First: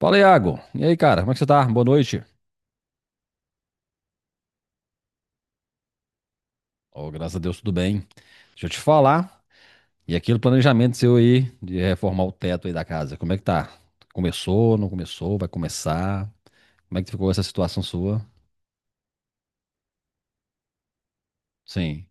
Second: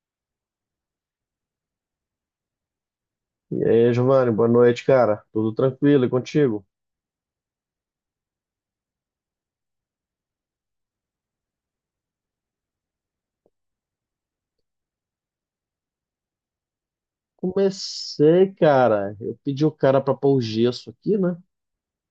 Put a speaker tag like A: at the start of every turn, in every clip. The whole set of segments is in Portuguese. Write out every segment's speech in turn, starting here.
A: Fala, Iago. E aí, cara, como é que você tá? Boa noite.
B: E aí, Giovanni, boa noite, cara. Tudo tranquilo e contigo?
A: Oh, graças a Deus, tudo bem. Deixa eu te falar. E aquele planejamento seu aí de reformar o teto aí da casa, como é que tá? Começou, não começou, vai começar? Como é que ficou essa situação sua?
B: Comecei, cara. Eu pedi o cara para pôr o gesso aqui, né?
A: Sim.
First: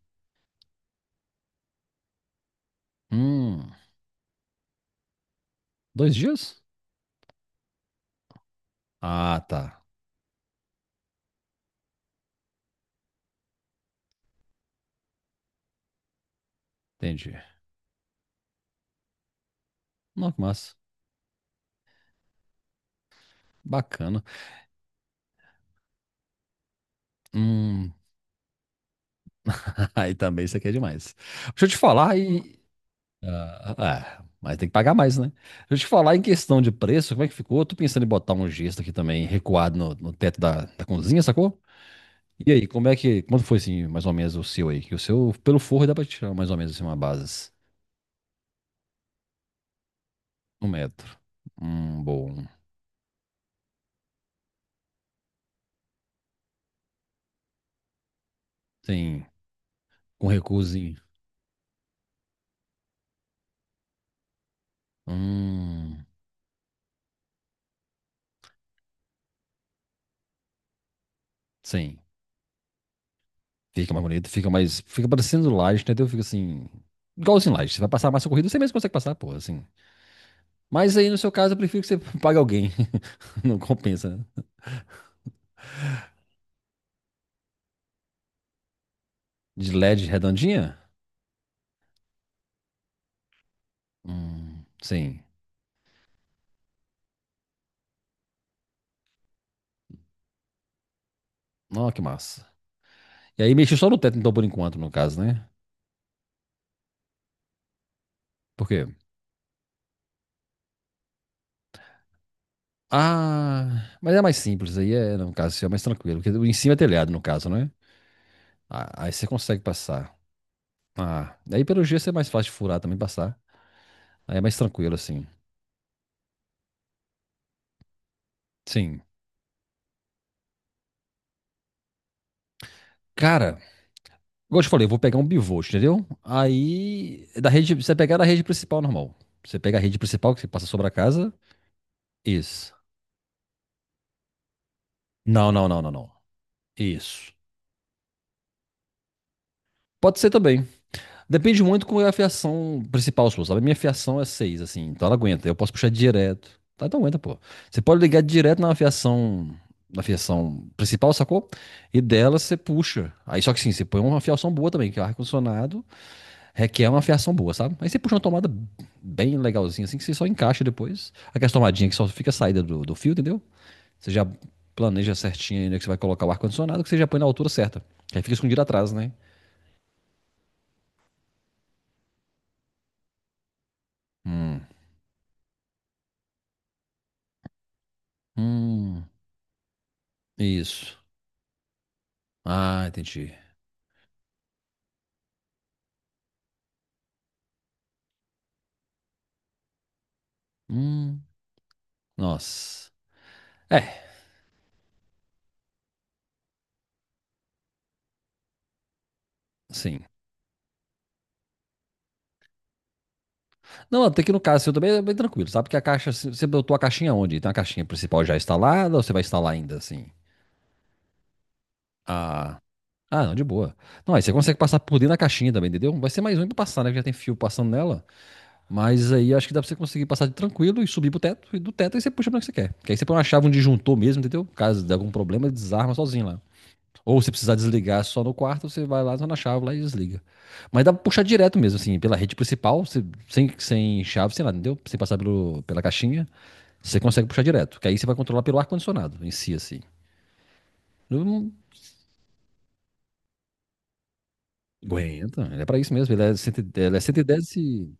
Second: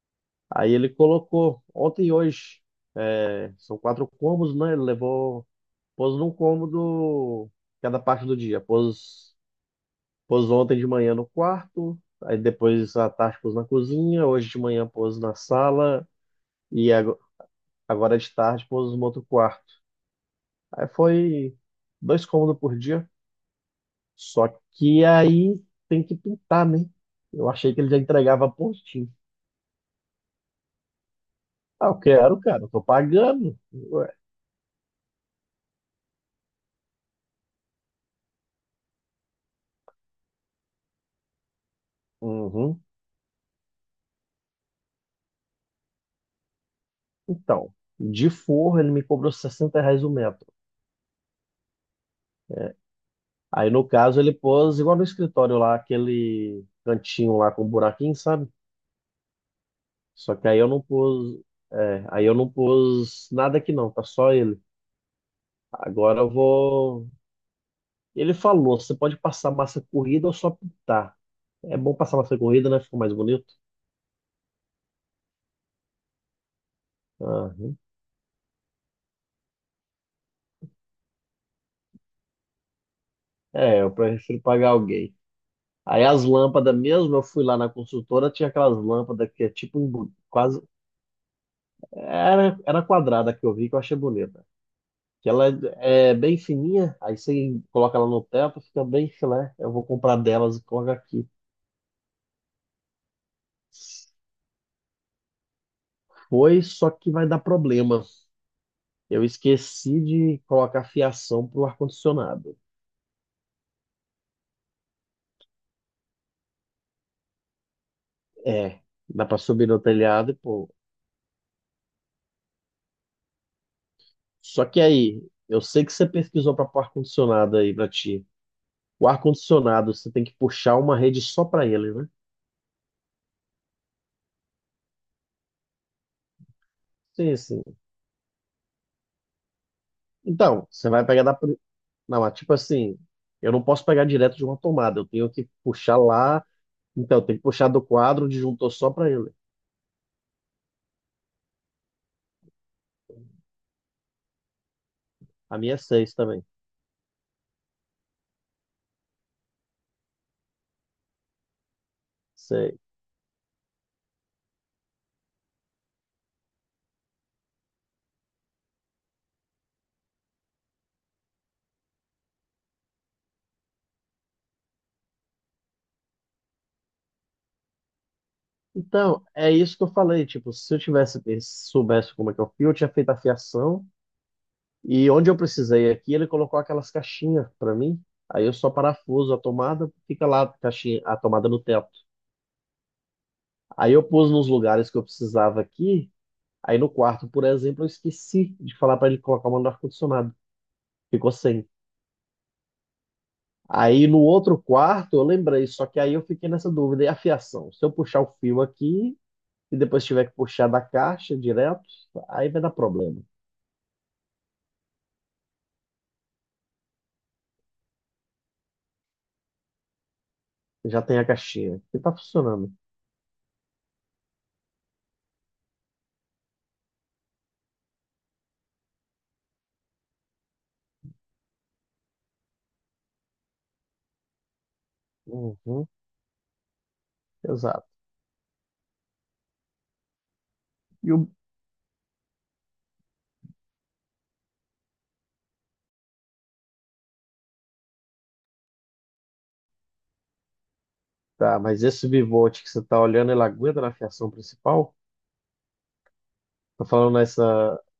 B: Aí ele colocou ontem e hoje. É,
A: Hum,
B: são quatro cômodos, né? Ele levou,
A: dois
B: pôs num
A: dias?
B: cômodo cada parte do dia. Pôs,
A: Ah, tá.
B: pôs ontem de manhã no quarto, aí depois à tarde pôs na cozinha, hoje de manhã pôs na sala e ago-
A: Entendi.
B: agora de tarde pôs no outro quarto.
A: Não, que massa.
B: Aí foi dois cômodos por dia.
A: Bacana.
B: Só que aí tem que pintar, né? Eu achei que ele
A: Hum,
B: já entregava pontinho.
A: aí também isso aqui é demais. Deixa eu te
B: Ah, eu
A: falar,
B: quero,
A: e
B: cara, eu tô pagando.
A: Ah,
B: Ué,
A: ah, mas tem que pagar mais, né? Deixa eu te falar em questão de preço, como é que ficou? Eu tô pensando em botar um gesto aqui também, recuado no teto da cozinha, sacou? E aí,
B: uhum.
A: como é que. Quanto foi assim, mais ou menos, o seu aí? Que o seu, pelo forro, dá pra tirar mais ou menos assim, uma base.
B: Então, de forro ele me cobrou R$ 60 o metro.
A: 1 metro. Bom.
B: Aí no caso ele pôs igual no escritório lá, aquele cantinho lá com buraquinho, sabe?
A: Sim. Com
B: Só que aí eu não
A: recuozinho.
B: pus, é, aí eu não pus nada aqui não, tá só ele.
A: Hum.
B: Agora eu vou. Ele falou, você pode passar massa corrida ou só pintar. É bom
A: Sim.
B: passar massa corrida, né? Ficou mais bonito.
A: Fica mais bonito, fica mais. Fica parecendo laje, entendeu? Fica assim.
B: Ah,
A: Igualzinho laje. Você vai passar mais massa corrida, você mesmo consegue passar, pô, assim. Mas aí, no seu caso, eu prefiro que você pague alguém. Não
B: é, eu
A: compensa,
B: prefiro
A: né?
B: pagar alguém. Aí as lâmpadas mesmo, eu fui lá na consultora, tinha aquelas lâmpadas que é
A: De
B: tipo
A: LED
B: quase.
A: redondinha?
B: Era quadrada que eu vi que eu achei bonita.
A: Sim.
B: Que ela é bem fininha, aí você coloca ela no teto, fica bem filé. Eu vou comprar delas e coloco aqui.
A: Ó, que massa. E aí mexi só no teto, então, por enquanto, no caso, né?
B: Foi, só que vai dar problema.
A: Por quê?
B: Eu esqueci de colocar fiação pro ar-condicionado.
A: Ah, mas é mais simples aí, é, no caso, assim, é mais tranquilo. Porque em cima é telhado, no caso, né?
B: É,
A: Ah, aí
B: dá
A: você
B: pra
A: consegue
B: subir no
A: passar.
B: telhado e pô.
A: Ah, aí pelo gesso é mais fácil de furar também passar. Aí é mais
B: Só que
A: tranquilo,
B: aí,
A: assim.
B: eu sei que você pesquisou para pôr ar-condicionado aí pra ti.
A: Sim.
B: O ar-condicionado, você tem que puxar uma rede só para ele, né?
A: Cara, igual eu te falei, eu vou pegar um bivolt, entendeu? Aí,
B: Sim,
A: é da
B: sim.
A: rede, você pegar da rede principal normal. Você pega a rede principal que você passa
B: Então,
A: sobre
B: você
A: a
B: vai pegar
A: casa.
B: da. Não, mas tipo
A: Isso.
B: assim, eu não posso pegar direto de uma tomada, eu tenho que
A: Não, não, não, não,
B: puxar
A: não.
B: lá. Então, eu
A: Isso.
B: tenho que puxar do quadro, o disjuntor só para ele.
A: Pode ser também. Depende muito qual é a fiação principal sua, sabe? A minha fiação é 6, assim, então ela aguenta. Eu
B: A
A: posso
B: minha é
A: puxar
B: seis também.
A: direto. Tá, então aguenta, pô. Você pode ligar direto na fiação principal, sacou? E dela você
B: Sei.
A: puxa. Aí só que sim, você põe uma fiação boa também, que é o ar-condicionado requer uma fiação boa, sabe? Aí você puxa uma tomada bem legalzinha, assim, que você só encaixa depois. Aquela tomadinha que só fica a saída do fio, entendeu? Você já planeja certinho aí onde é que você vai colocar o ar-condicionado, que você já põe na altura certa. Que aí fica escondido atrás, né?
B: Então, é isso que eu falei. Tipo, se eu tivesse, se soubesse como é que eu fio, eu tinha feito a fiação.
A: Hum,
B: E onde eu precisei aqui, ele colocou aquelas caixinhas para mim. Aí eu só
A: hum,
B: parafuso a tomada, fica lá a
A: isso.
B: caixinha, a tomada no teto.
A: Ah, entendi.
B: Aí eu pus nos lugares que eu precisava aqui. Aí no quarto, por exemplo, eu esqueci de falar para ele colocar o mano do ar-condicionado.
A: Hum,
B: Ficou sem.
A: nossa. É,
B: Aí no outro quarto, eu lembrei, só que aí eu fiquei nessa dúvida. E a fiação? Se eu puxar o fio aqui e depois
A: sim.
B: tiver que puxar da caixa direto, aí vai dar problema.
A: Não, até que no caso seu também é bem tranquilo, sabe? Porque a caixa, você botou a caixinha onde? Tem a caixinha principal já instalada ou você vai instalar ainda, assim?
B: Já tem a caixinha que tá
A: Ah,
B: funcionando.
A: ah, não, de boa. Não, aí você consegue passar por dentro da caixinha também, entendeu? Vai ser mais um pra passar, né? Que já tem fio passando nela. Mas aí acho que dá pra você conseguir passar de tranquilo e subir pro teto. E do teto aí você puxa pra onde você quer. Que aí você põe uma chave, um disjuntor mesmo, entendeu? Caso de algum problema, ele
B: Uhum,
A: desarma sozinho lá. Ou se precisar
B: exato.
A: desligar só no quarto, você vai lá só na chave lá e desliga. Mas dá pra
B: E
A: puxar
B: o...
A: direto mesmo, assim, pela rede principal, você- sem, sem chave, sei lá, entendeu? Sem passar pelo, pela caixinha, você consegue puxar direto. Que aí você vai controlar pelo ar-condicionado em si, assim. Não não
B: Tá, mas esse bivolt que você tá olhando, ele aguenta na fiação principal?
A: aguenta, ele é pra isso mesmo. Ele é, cento, e-
B: Tô
A: ele é
B: falando
A: 110 e.
B: nessa.
A: dez e...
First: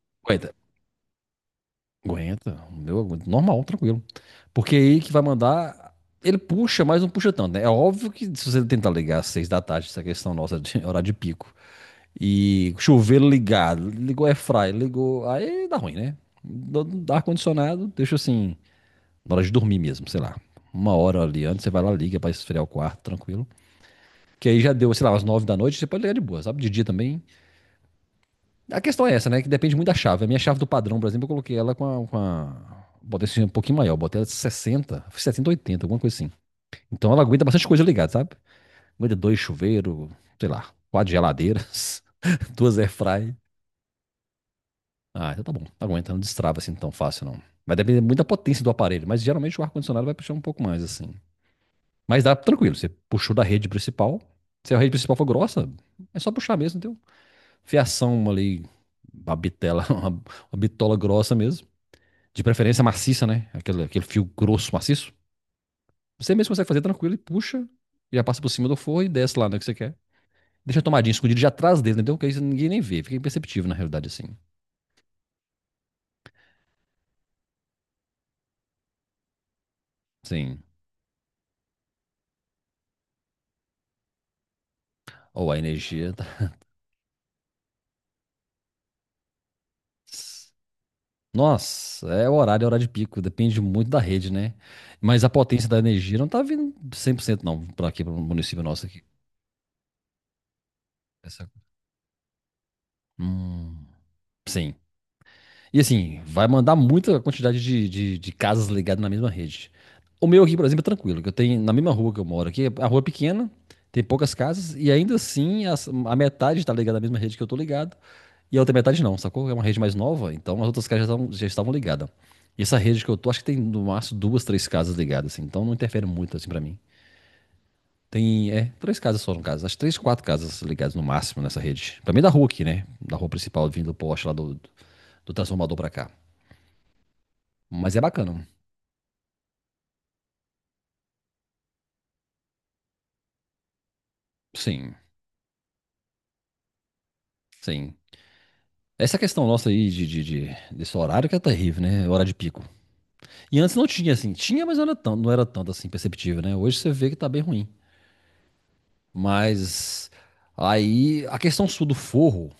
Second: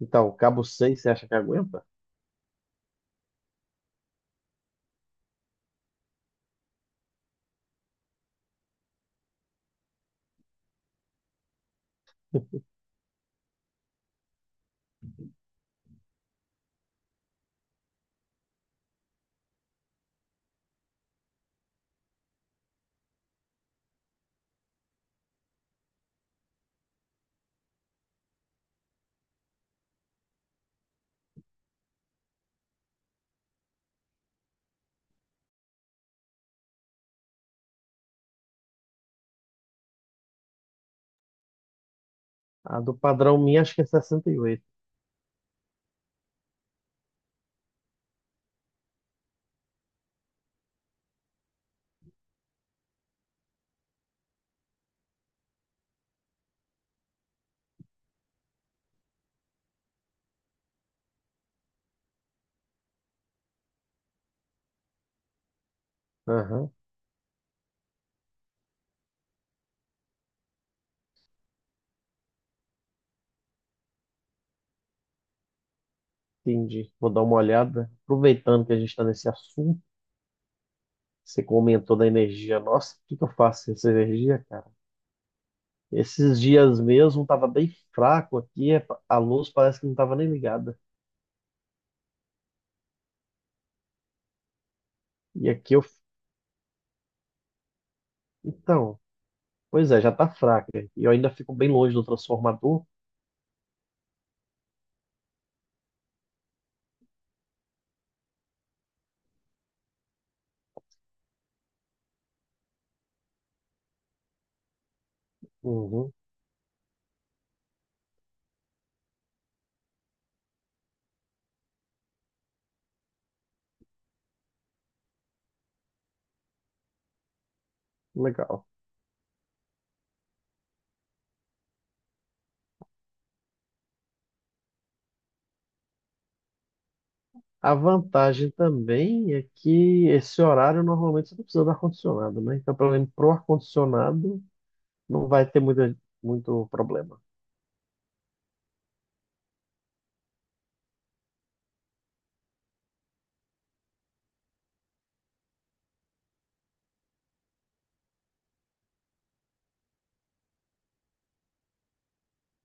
B: Então,
A: Aguenta,
B: cabo seis, você acha que aguenta?
A: aguenta. O meu aguenta. Normal, tranquilo. Porque aí que vai mandar. Ele puxa, mas não puxa tanto, né? É óbvio que se você tentar ligar às 6 da tarde, essa questão nossa de horário de pico. E chuveiro ligado, ligou air fry, ligou. Aí dá ruim, né? Do ar-condicionado, deixa assim, na hora de dormir mesmo, sei lá. Uma hora ali antes, você vai lá, liga pra esfriar o quarto, tranquilo. Que aí já deu, sei lá, às 9 da noite, você pode ligar de boa, sabe? De dia também. A questão é essa, né? Que depende muito da chave. A minha chave do padrão, por exemplo, eu coloquei ela com a. Com a... Botei assim, um pouquinho maior, botei ela de 60 70, 80 alguma coisa assim. Então ela aguenta bastante coisa ligada, sabe? Aguenta 2 chuveiros, sei lá, quatro geladeiras,
B: A
A: duas
B: do padrão
A: airfry.
B: minha, acho que é 68.
A: Ah, então tá bom. Tá aguenta, não destrava assim tão fácil, não. Vai depender muito da potência do aparelho, mas geralmente o ar-condicionado vai puxar um pouco mais, assim. Mas dá tranquilo, você puxou da rede principal. Se a rede principal for grossa, é só puxar mesmo, entendeu? Fiação ali, uma bitela, uma bitola grossa mesmo. De preferência maciça, né? Aquele, aquele fio grosso, maciço. Você mesmo
B: Aham.
A: consegue fazer tranquilo e puxa, e já passa por cima do forro e desce lá, né, que você quer. Deixa a tomadinha escondida já atrás dele, entendeu? Que aí ninguém nem vê, fica imperceptível na realidade, assim.
B: Entendi. Vou dar uma olhada. Aproveitando que a gente está nesse assunto,
A: Sim.
B: você comentou da energia. Nossa, o que que eu faço com essa energia, cara?
A: Ou a energia
B: Esses
A: tá...
B: dias mesmo estava bem fraco aqui, a luz parece que não estava nem ligada.
A: Nossa, é o horário, é horário de pico, depende muito da rede, né? Mas a
B: E
A: potência
B: aqui eu.
A: da energia não tá vindo 100% não, para aqui, para o município nosso
B: Então,
A: aqui.
B: pois é, já está fraca. E eu ainda
A: Essa-
B: fico bem longe do transformador.
A: Hum, sim. E assim, vai mandar muita quantidade de casas ligadas na mesma rede. O meu aqui, por exemplo, é tranquilo, que eu tenho na mesma rua que eu moro aqui, a rua é pequena, tem poucas casas, e ainda assim
B: Uhum,
A: a metade está ligada na mesma rede que eu tô ligado, e a outra metade não, sacou? É uma rede mais nova, então as outras casas já estavam ligadas. E essa rede que eu tô, acho que tem no máximo duas, três casas ligadas, assim, então não interfere muito assim pra mim. Tem,
B: legal.
A: é, três casas só no caso, acho que três, quatro casas ligadas no máximo nessa rede. Pra mim é da rua aqui, né? Da rua principal, vindo do poste lá do, do transformador pra cá.
B: A
A: Mas é
B: vantagem
A: bacana.
B: também é que esse horário normalmente você não precisa do ar-condicionado, né? Então, pelo menos pro ar-condicionado
A: Sim,
B: não vai ter muita, muito problema.
A: sim. Essa questão nossa aí de desse horário que é terrível, né? Hora de pico. E antes não tinha, assim. Tinha, mas não era tanto, não era tanto assim perceptível, né? Hoje você vê que tá bem ruim. Mas aí a questão sul do forro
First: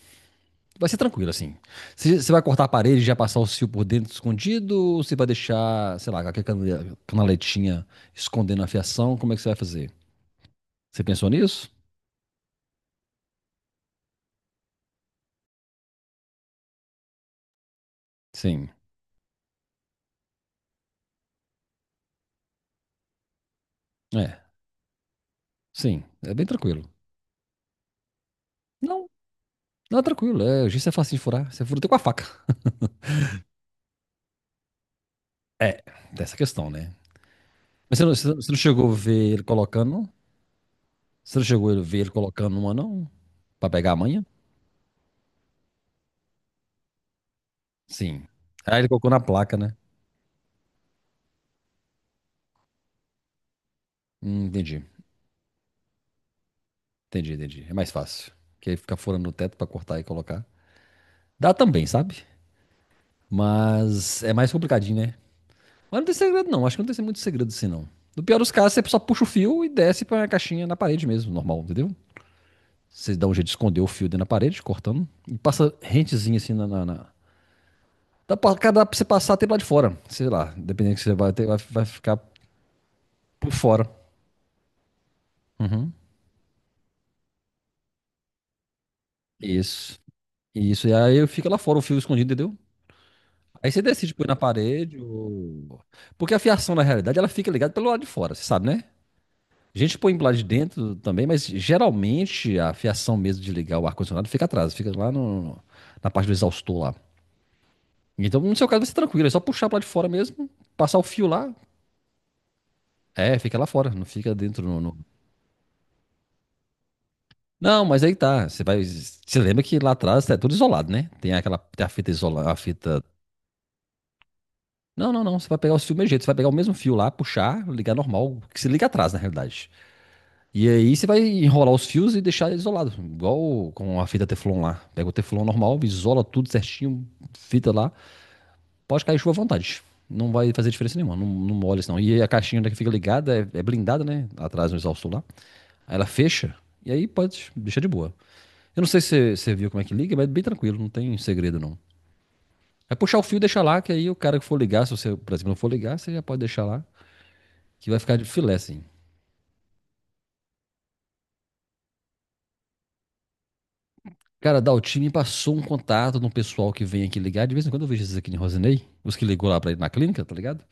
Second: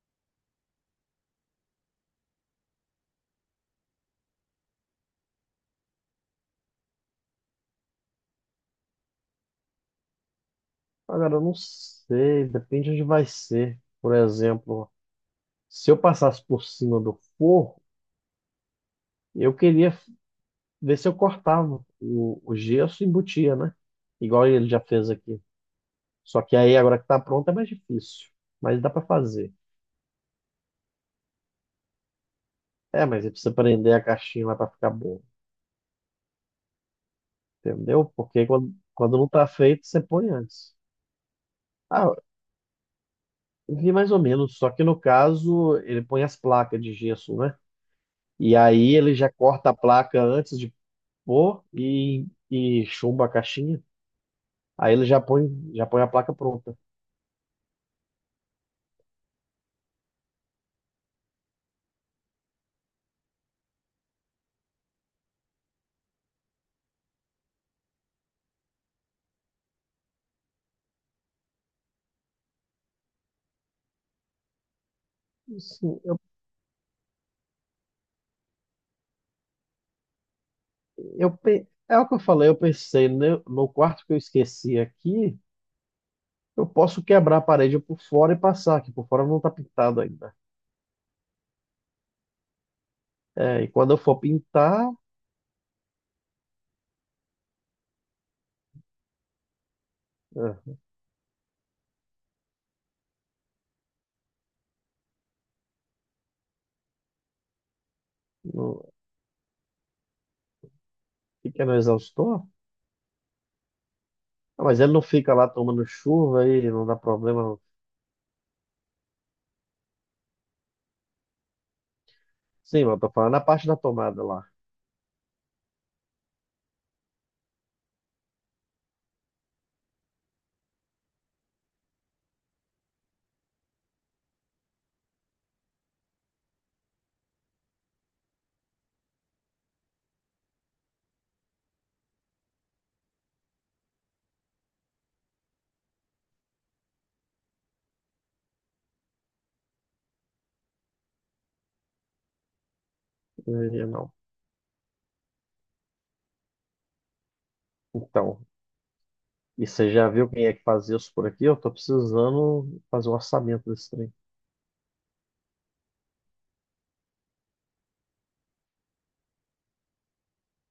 A: vai ser tranquila, assim. Você vai cortar a parede e já passar o fio por dentro escondido? Ou você vai deixar, sei lá, aquela canaletinha escondendo a fiação? Como é que você vai fazer? Você
B: Ah,
A: pensou
B: cara, eu não
A: nisso?
B: sei, depende onde vai ser. Por exemplo, se eu passasse por cima do forro,
A: Sim.
B: eu queria ver se eu cortava o gesso e embutia, né?
A: É,
B: Igual ele já fez aqui.
A: sim. É
B: Só
A: bem
B: que aí,
A: tranquilo.
B: agora que tá pronto, é mais difícil. Mas dá pra
A: Não
B: fazer.
A: Não, tranquilo, é, giz é fácil de furar. Você fura até com a faca.
B: É, mas aí precisa prender a caixinha lá pra ficar bom,
A: É, tem essa questão, né? Mas você
B: entendeu?
A: não, você não-
B: Porque
A: você não
B: quando,
A: chegou a
B: quando não
A: ver ele
B: tá feito,
A: colocando,
B: você
A: não?
B: põe antes.
A: Você não chegou a ver ele
B: Ah,
A: colocando uma, não? Pra
B: eu vi
A: pegar a
B: mais ou
A: manha?
B: menos, só que no caso, ele põe as placas de gesso, né?
A: Sim.
B: E
A: Aí ele
B: aí
A: colocou
B: ele
A: na
B: já
A: placa,
B: corta
A: né?
B: a placa antes de Pô, e chumba a caixinha.
A: Entendi,
B: Aí ele já põe a placa pronta.
A: entendi, entendi. É mais fácil. Porque aí fica furando no teto pra cortar e colocar. Dá também, sabe? Mas é mais complicadinho, né? Mas não tem segredo, não. Acho que não tem muito segredo assim, não. No pior dos casos, você só puxa o fio e desce pra caixinha na parede mesmo, normal, entendeu? Você dá um jeito de esconder o fio dentro da parede, cortando, e passa
B: Assim, eu,
A: rentezinho assim na. Na, na... dá pra você passar até lá de fora. Sei lá, dependendo que você
B: eu,
A: vai ter, vai,
B: pe-
A: vai
B: é o que
A: ficar
B: eu falei, eu pensei, no,
A: por
B: no
A: fora.
B: quarto que eu esqueci aqui,
A: Uhum.
B: eu posso quebrar a parede por fora e passar, que por fora não tá
A: Isso.
B: pintado ainda.
A: Isso. E aí fica lá fora o fio escondido, entendeu?
B: É, e
A: Aí você
B: quando eu
A: decide
B: for
A: pôr na
B: pintar,
A: parede ou. Porque a fiação, na realidade, ela fica ligada pelo lado de fora, você sabe, né? A gente põe lá de
B: é,
A: dentro também, mas geralmente a fiação mesmo de ligar o ar-condicionado fica atrás, fica lá no, na parte do exaustor lá. Então, no seu caso, vai
B: não,
A: ser tranquilo, é só puxar pra lá de fora mesmo, passar o fio lá,
B: fica no exaustor.
A: é, fica lá fora, não fica
B: Ah,
A: dentro
B: mas
A: no,
B: ele
A: no-
B: não fica lá tomando chuva e não dá problema, não.
A: Não, mas aí tá. Você vai. Você lembra que lá atrás é tudo isolado, né? Tem aquela tem a fita isolada, a
B: Sim, mas eu
A: fita.
B: tô falando na parte da tomada lá.
A: Não, não, não. Você vai pegar o fio do mesmo jeito. Você vai pegar o mesmo fio lá, puxar, ligar normal, que se liga atrás, na realidade. E aí você vai enrolar os fios e deixar isolado, igual com a fita Teflon lá. Pega o Teflon normal, isola tudo certinho, fita lá. Pode cair chuva à vontade. Não vai fazer diferença nenhuma, não, não molha isso não. E aí a caixinha que fica ligada é, é blindada, né? Atrás no exaustor lá. Aí ela fecha e aí pode deixar de boa. Eu não sei se você viu como é que liga, mas é bem tranquilo, não tem segredo não. É puxar o fio e deixar lá,
B: É,
A: que aí
B: não.
A: o cara que for ligar, se você, por exemplo, não for ligar, você já pode deixar lá, que vai ficar de
B: Então,
A: filé, assim.
B: e você já viu quem é que fazia isso por aqui? Eu tô precisando fazer um orçamento desse trem.
A: Cara, da Altim me passou um contato de um pessoal que vem aqui ligar. De vez em quando eu vejo esses aqui em Rosinei, os que ligou lá pra ir na clínica, tá ligado?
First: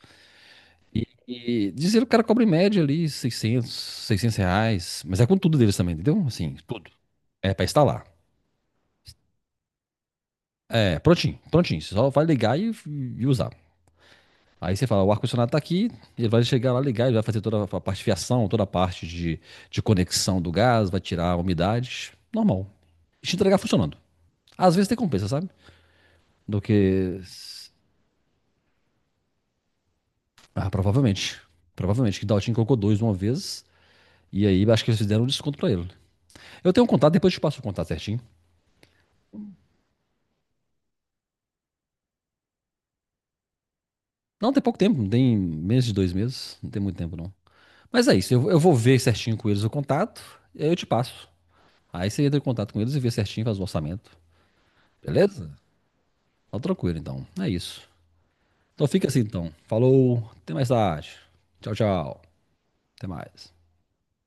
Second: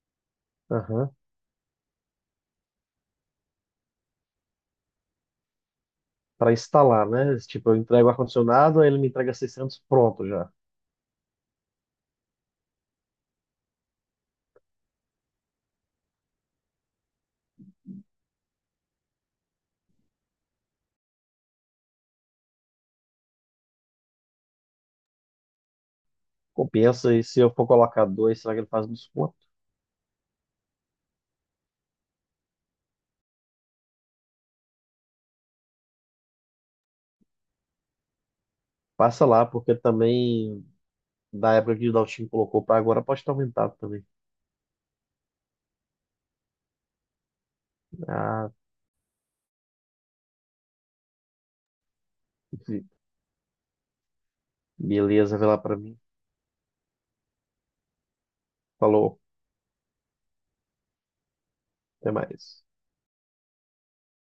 A: E,
B: Aham.
A: e dizer que o cara cobra em média ali 600, R$ 600. Mas é com tudo deles também, entendeu?
B: Para
A: Assim, tudo.
B: instalar, né?
A: É pra
B: Tipo, eu
A: instalar.
B: entrego o ar-condicionado, aí ele me entrega 600 pronto já.
A: É, prontinho, prontinho. Você só vai ligar e usar. Aí você fala, o ar-condicionado tá aqui, ele vai chegar lá, ligar, ele vai fazer toda a parte de fiação, toda a parte de conexão do gás, vai tirar a umidade, normal. E te entregar funcionando. Às vezes tem compensa, sabe? Do
B: Compensa,
A: que...
B: e se eu for colocar dois, será que ele faz um desconto?
A: Ah, provavelmente. Provavelmente, que Daltin colocou dois uma vez, e aí acho que eles fizeram um desconto pra ele. Eu tenho um contato, depois eu te passo o contato certinho.
B: Passa lá, porque também, da época que o Daltinho colocou para agora, pode estar aumentado também.
A: Não, tem pouco tempo, não tem menos de 2 meses, não tem muito tempo não. Mas é isso, eu,
B: Ah,
A: eu vou ver certinho com eles o contato, e aí eu te passo. Aí você entra em contato com eles e vê certinho, faz o orçamento.
B: beleza, vê
A: Beleza?
B: lá para mim.
A: Tá tranquilo, então. É isso. Então fica
B: Falou,
A: assim, então. Falou, até mais tarde. Tchau,
B: até
A: tchau.
B: mais.
A: Até mais.